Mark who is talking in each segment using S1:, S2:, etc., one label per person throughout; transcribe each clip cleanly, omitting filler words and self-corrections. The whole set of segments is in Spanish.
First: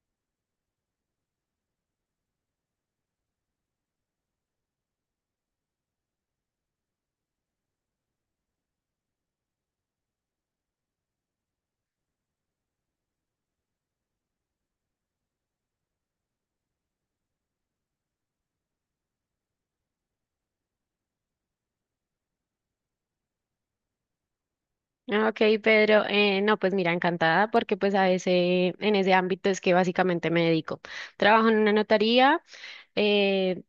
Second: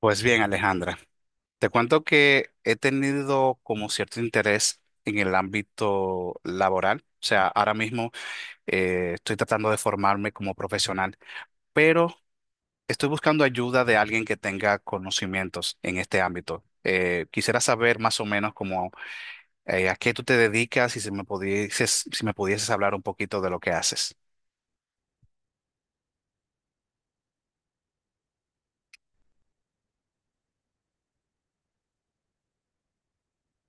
S1: Pues bien, Alejandra, te cuento que he tenido como cierto interés en el ámbito laboral. O sea, ahora mismo estoy tratando de formarme como profesional, pero estoy buscando ayuda de alguien que tenga conocimientos en este ámbito. Quisiera saber más o menos como a qué tú te dedicas y si me pudieses hablar un poquito de lo que haces.
S2: Ah, Ok, Pedro, no, pues mira, encantada porque pues en ese ámbito es que básicamente me dedico. Trabajo en una notaría. Eh,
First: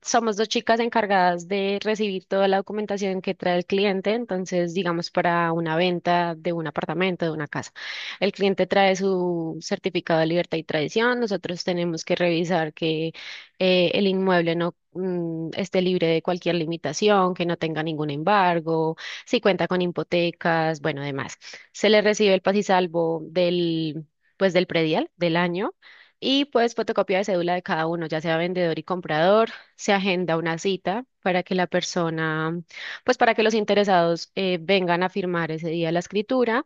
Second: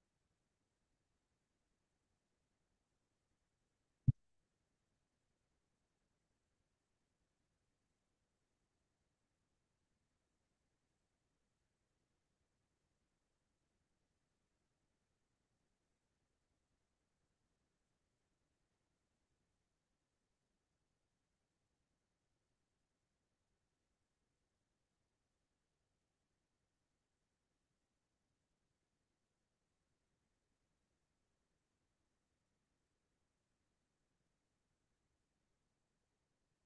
S2: Somos dos chicas encargadas de recibir toda la documentación que trae el cliente. Entonces, digamos, para una venta de un apartamento, de una casa, el cliente trae su certificado de libertad y tradición. Nosotros tenemos que revisar que el inmueble no esté libre de cualquier limitación, que no tenga ningún embargo, si cuenta con hipotecas, bueno, demás. Se le recibe el paz salvo pues, del predial del año y pues fotocopia de cédula de cada uno, ya sea vendedor y comprador. Se agenda una cita para que la persona, pues para que los interesados vengan a firmar ese día la escritura.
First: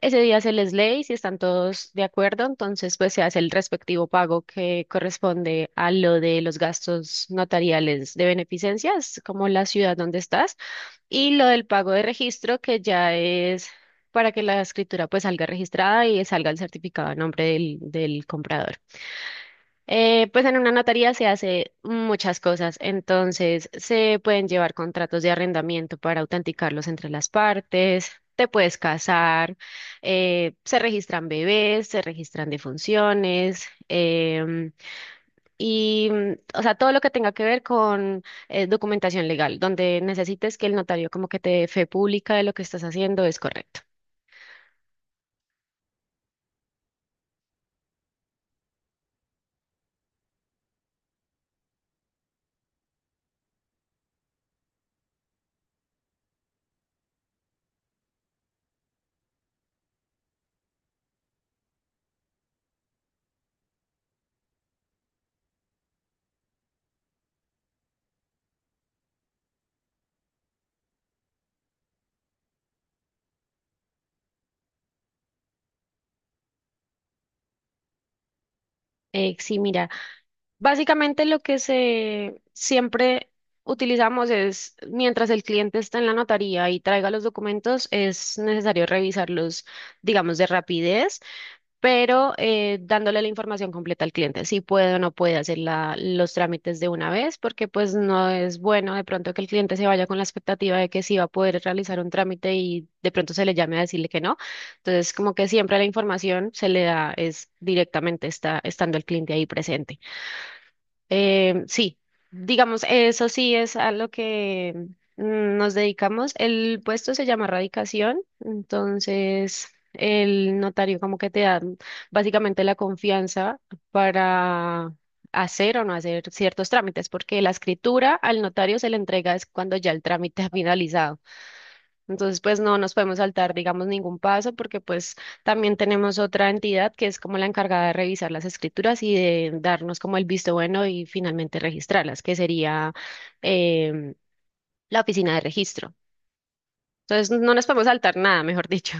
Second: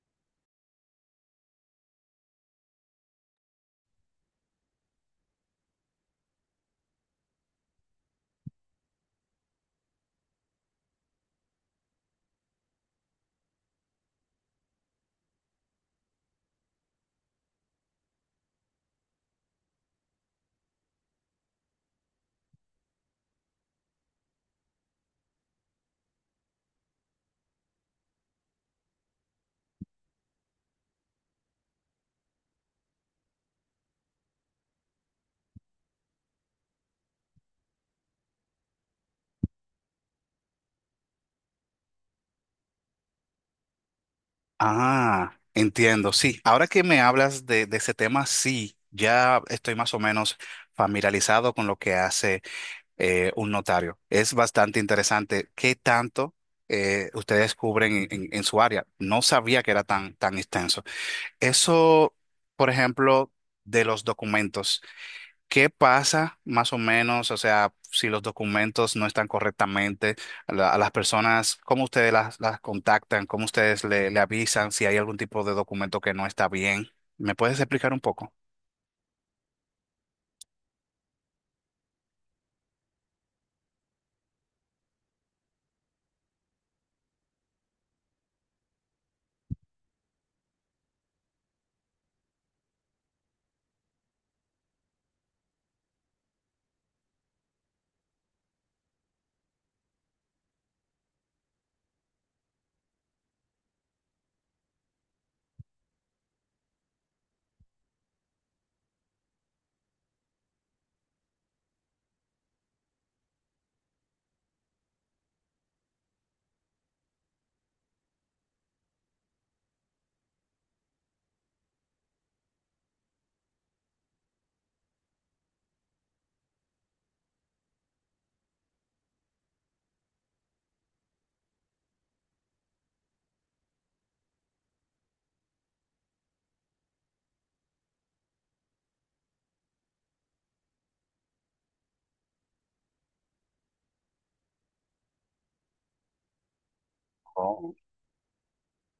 S2: Ese día se les lee y si están todos de acuerdo, entonces pues se hace el respectivo pago que corresponde a lo de los gastos notariales de beneficencias, como la ciudad donde estás, y lo del pago de registro, que ya es para que la escritura pues salga registrada y salga el certificado a nombre del comprador. Pues en una notaría se hace muchas cosas. Entonces, se pueden llevar contratos de arrendamiento para autenticarlos entre las partes, te puedes casar, se registran bebés, se registran defunciones, y o sea, todo lo que tenga que ver con documentación legal, donde necesites que el notario como que te dé fe pública de lo que estás haciendo es correcto.
S1: Ah, entiendo, sí. Ahora que me hablas de ese tema, sí, ya estoy más o menos familiarizado con lo que hace un notario. Es bastante interesante qué tanto ustedes cubren en su área. No sabía que era tan, tan extenso. Eso, por ejemplo, de los documentos. ¿Qué pasa más o menos? O sea, si los documentos no están correctamente, a las personas, ¿cómo ustedes las contactan? ¿Cómo ustedes le avisan si hay algún tipo de documento que no está bien? ¿Me puedes explicar un poco?
S2: Sí, mira, básicamente lo que se siempre utilizamos es, mientras el cliente está en la notaría y traiga los documentos, es necesario revisarlos, digamos, de rapidez, pero dándole la información completa al cliente, si puede o no puede hacer los trámites de una vez, porque pues no es bueno de pronto que el cliente se vaya con la expectativa de que sí va a poder realizar un trámite y de pronto se le llame a decirle que no. Entonces, como que siempre la información se le da es directamente estando el cliente ahí presente. Sí, digamos, eso sí es a lo que nos dedicamos. El puesto se llama radicación. Entonces, el notario como que te da básicamente la confianza para hacer o no hacer ciertos trámites, porque la escritura al notario se le entrega es cuando ya el trámite ha finalizado. Entonces, pues no nos podemos saltar, digamos, ningún paso, porque pues también tenemos otra entidad que es como la encargada de revisar las escrituras y de darnos como el visto bueno y finalmente registrarlas, que sería em, la oficina de registro. Entonces, no nos
S1: Oh.
S2: podemos saltar nada, mejor dicho.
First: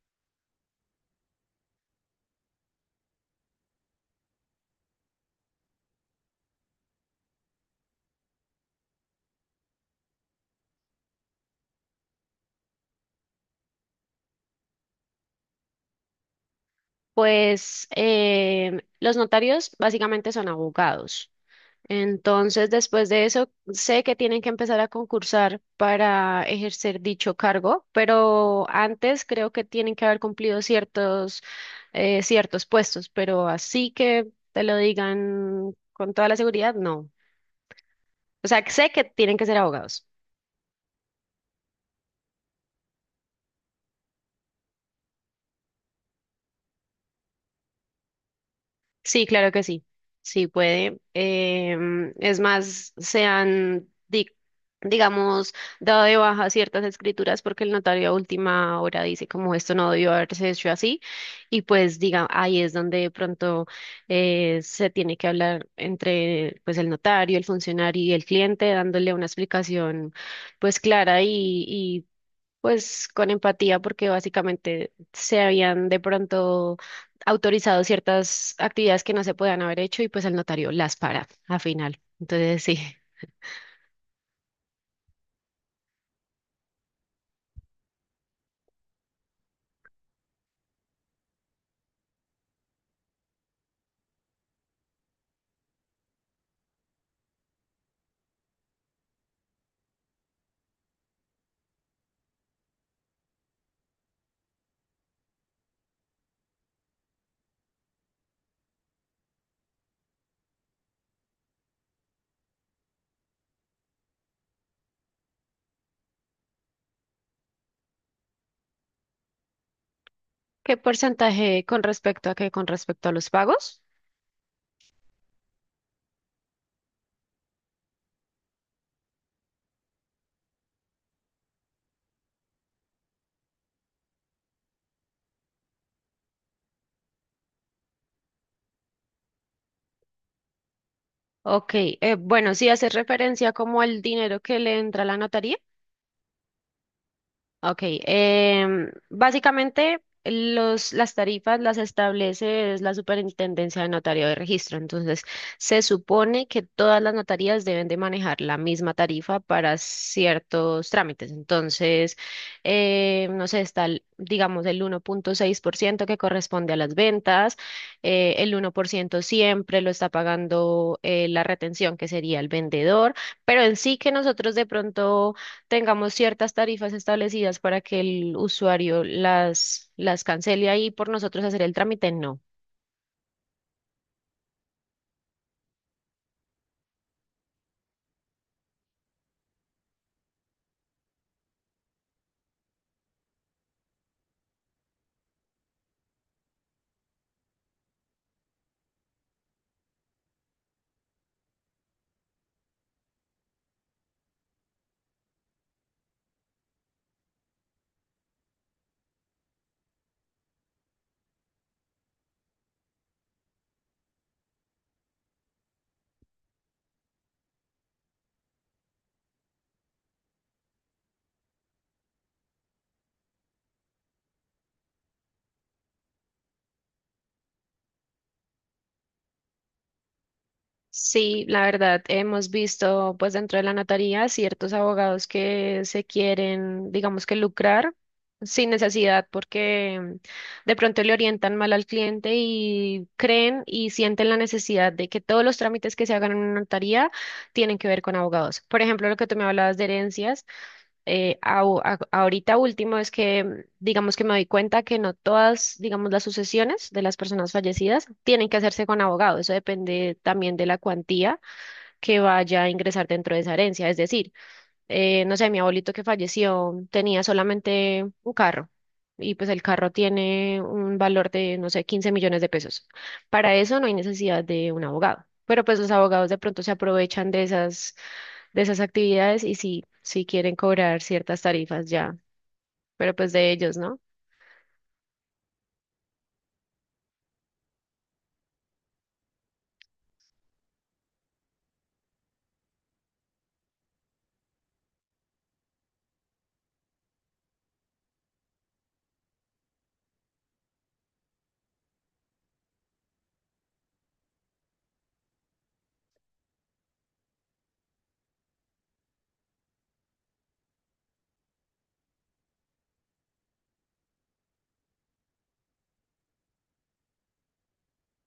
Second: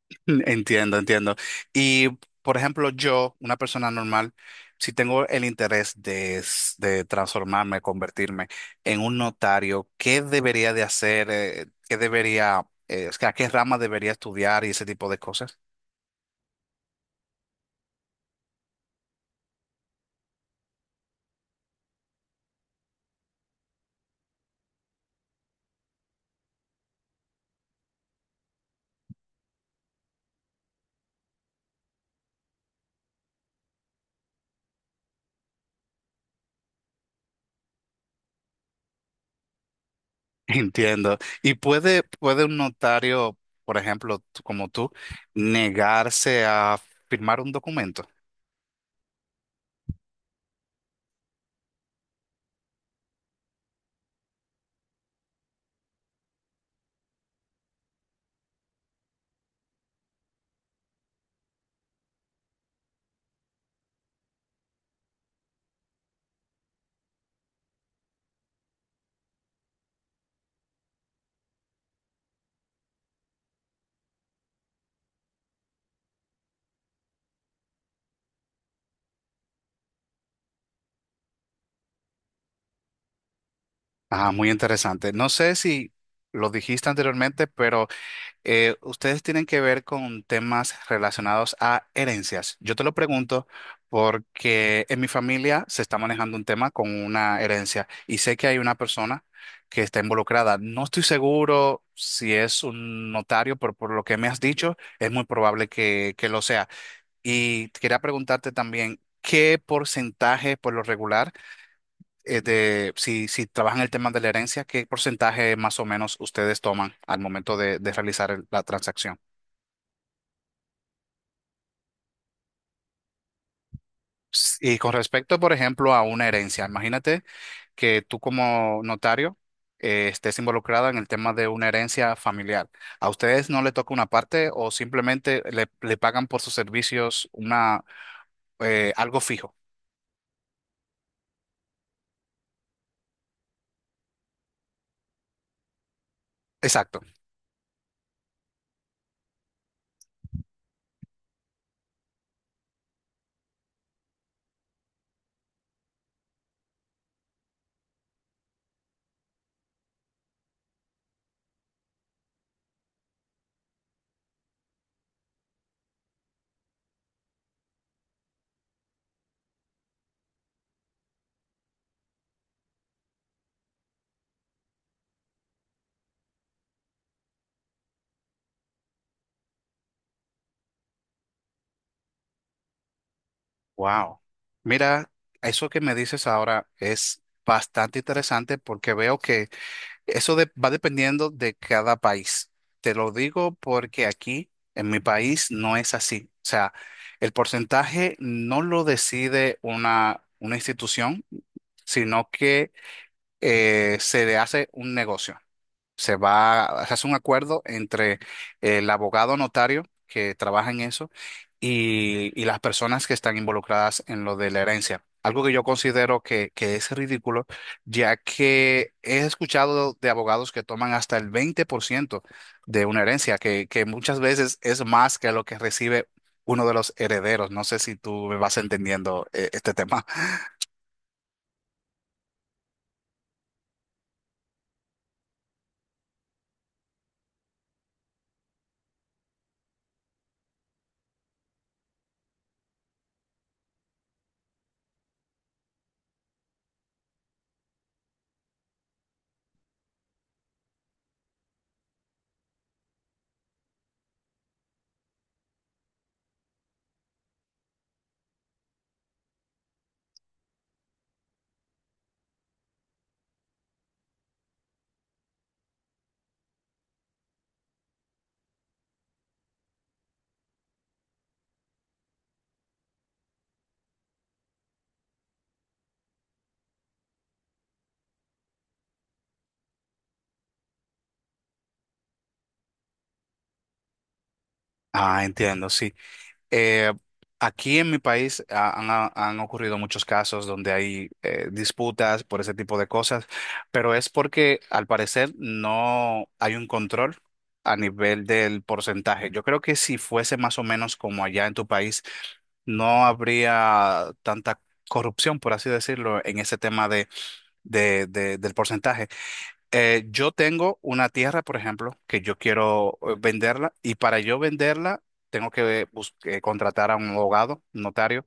S1: Entiendo, entiendo. Y, por ejemplo, yo, una persona normal, si tengo el interés de transformarme, convertirme en un notario, ¿qué debería de hacer? ¿Qué debería, o sea, ¿qué rama debería estudiar y ese tipo de cosas?
S2: Pues los notarios básicamente son abogados. Entonces, después de eso, sé que tienen que empezar a concursar para ejercer dicho cargo, pero antes creo que tienen que haber cumplido ciertos puestos, pero así que te lo digan con toda la seguridad, no. O sea, sé que tienen que ser abogados.
S1: Entiendo. ¿Y puede un notario, por ejemplo, como tú, negarse a firmar un documento?
S2: Sí, claro que sí. Sí puede. Es más, se han, digamos, dado de baja ciertas escrituras porque el notario a última hora dice como esto no debió haberse hecho así, y pues diga, ahí es donde de pronto se tiene que hablar entre pues el notario, el funcionario y el cliente, dándole una explicación pues clara y pues con empatía, porque básicamente se habían de pronto autorizado ciertas actividades que no se podían haber hecho y pues el notario las para a final. Entonces, sí.
S1: Ah, muy interesante. No sé si lo dijiste anteriormente, pero ustedes tienen que ver con temas relacionados a herencias. Yo te lo pregunto porque en mi familia se está manejando un tema con una herencia y sé que hay una persona que está involucrada. No estoy seguro si es un notario, pero por lo que me has dicho, es muy probable que lo sea. Y quería preguntarte también, ¿qué porcentaje por lo regular, de, si, si trabajan el tema de la herencia, qué porcentaje más o menos ustedes toman al momento de realizar la transacción?
S2: ¿Qué porcentaje con respecto a qué? ¿Con respecto a los pagos?
S1: Y con respecto, por ejemplo, a una herencia, imagínate que tú como notario estés involucrada en el tema de una herencia familiar. ¿A ustedes no le toca una parte o simplemente le pagan por sus servicios una, algo fijo?
S2: Ok, bueno, sí hace referencia como al dinero que le entra a la notaría.
S1: Exacto.
S2: Ok, básicamente las tarifas las establece es la Superintendencia de Notario de Registro. Entonces, se supone que todas las notarías deben de manejar la misma tarifa para ciertos trámites. Entonces, no sé, digamos, el 1.6%, que corresponde a las ventas, el 1% siempre lo está pagando la retención, que sería el vendedor, pero en sí que nosotros de pronto tengamos ciertas tarifas establecidas para que el usuario las cancele ahí por nosotros hacer el trámite, no.
S1: Wow. Mira, eso que me dices ahora es bastante interesante porque veo que eso va dependiendo de cada país. Te lo digo porque aquí, en mi país, no es así. O sea, el porcentaje no lo decide una institución, sino que se le hace un negocio, se va, se hace un acuerdo entre el abogado notario que trabaja en eso y las personas que están involucradas en lo de la herencia. Algo que yo considero que es ridículo, ya que he escuchado de abogados que toman hasta el 20% de una herencia, que muchas veces es más que lo que recibe uno de los herederos. No sé si tú me vas entendiendo este tema.
S2: Sí, la verdad, hemos visto pues dentro de la notaría ciertos abogados que se quieren, digamos, que lucrar sin necesidad, porque de pronto le orientan mal al cliente y creen y sienten la necesidad de que todos los trámites que se hagan en una notaría tienen que ver con abogados. Por ejemplo, lo que tú me hablabas de herencias. Ahorita último es que, digamos que me doy cuenta que no todas, digamos, las sucesiones de las personas fallecidas tienen que hacerse con abogado. Eso depende también de la cuantía que vaya a ingresar dentro de esa herencia. Es decir, no sé, mi abuelito que falleció tenía solamente un carro. Y pues el carro tiene un valor de, no sé, 15 millones de pesos. Para eso no hay necesidad de un abogado. Pero pues los abogados de pronto se aprovechan de esas actividades y sí, sí quieren cobrar ciertas tarifas ya, pero pues de ellos, ¿no?
S1: Ah, entiendo, sí. Eh, aquí en mi país han ocurrido muchos casos donde hay disputas por ese tipo de cosas, pero es porque al parecer no hay un control a nivel del porcentaje. Yo creo que si fuese más o menos como allá en tu país, no habría tanta corrupción, por así decirlo, en ese tema del porcentaje. Yo tengo una tierra, por ejemplo, que yo quiero venderla y para yo venderla tengo que contratar a un abogado, un notario,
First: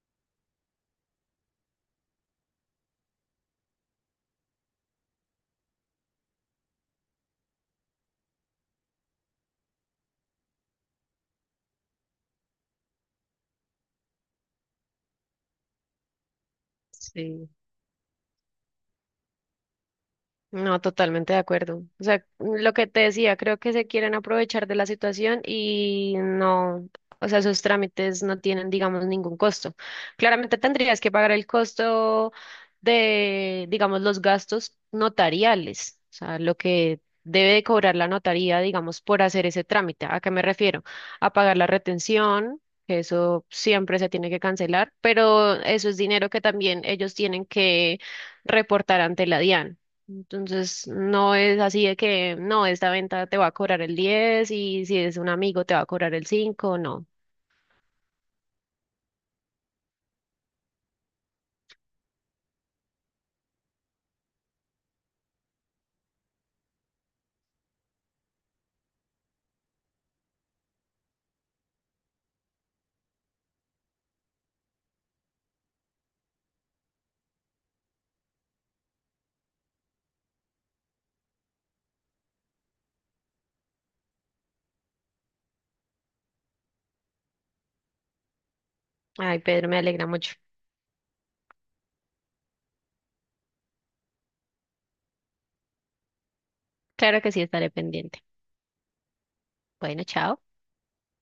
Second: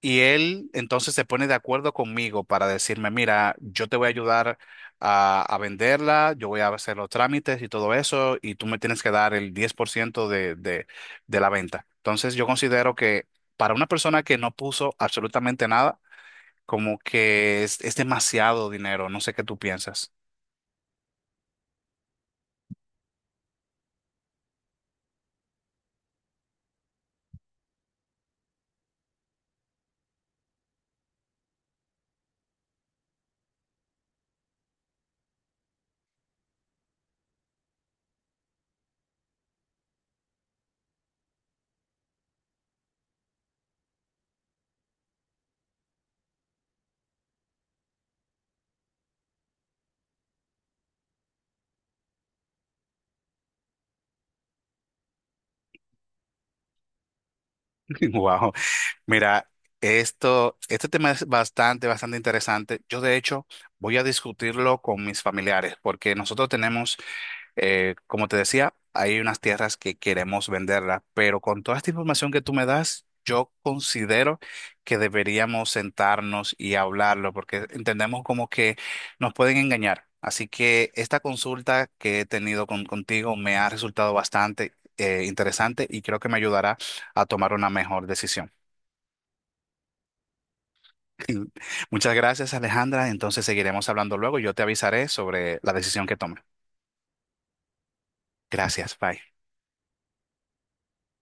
S1: y él entonces se pone de acuerdo conmigo para decirme, mira, yo te voy a ayudar a venderla, yo voy a hacer los trámites y todo eso, y tú me tienes que dar el 10% de la venta. Entonces yo considero que para una persona que no puso absolutamente nada, como
S2: Sí.
S1: que es demasiado dinero, no sé qué tú piensas.
S2: No, totalmente de acuerdo. O sea, lo que te decía, creo que se quieren aprovechar de la situación y no, o sea, sus trámites no tienen, digamos, ningún costo. Claramente tendrías que pagar el costo de, digamos, los gastos notariales, o sea, lo que debe de cobrar la notaría, digamos, por hacer ese trámite. ¿A qué me refiero? A pagar la retención, que eso siempre se tiene que cancelar, pero eso es dinero que también ellos tienen que reportar ante la DIAN. Entonces, no es así de que, no, esta venta te va a cobrar el 10 y si es un amigo te va a cobrar el cinco, no.
S1: Wow. Mira, esto, este tema es bastante, bastante interesante. Yo, de hecho, voy a discutirlo con mis familiares, porque nosotros tenemos, como te decía, hay unas tierras que queremos venderlas, pero con toda esta información que tú me das, yo considero que deberíamos sentarnos y hablarlo, porque entendemos como que nos pueden engañar. Así que esta consulta que he tenido contigo me ha resultado bastante, interesante y creo que me ayudará a tomar una mejor decisión.
S2: Ay, Pedro, me alegra mucho.
S1: Muchas gracias, Alejandra. Entonces seguiremos hablando luego. Yo te avisaré sobre la decisión que tome.
S2: Claro que sí, estaré pendiente.
S1: Gracias, bye.
S2: Bueno, chao.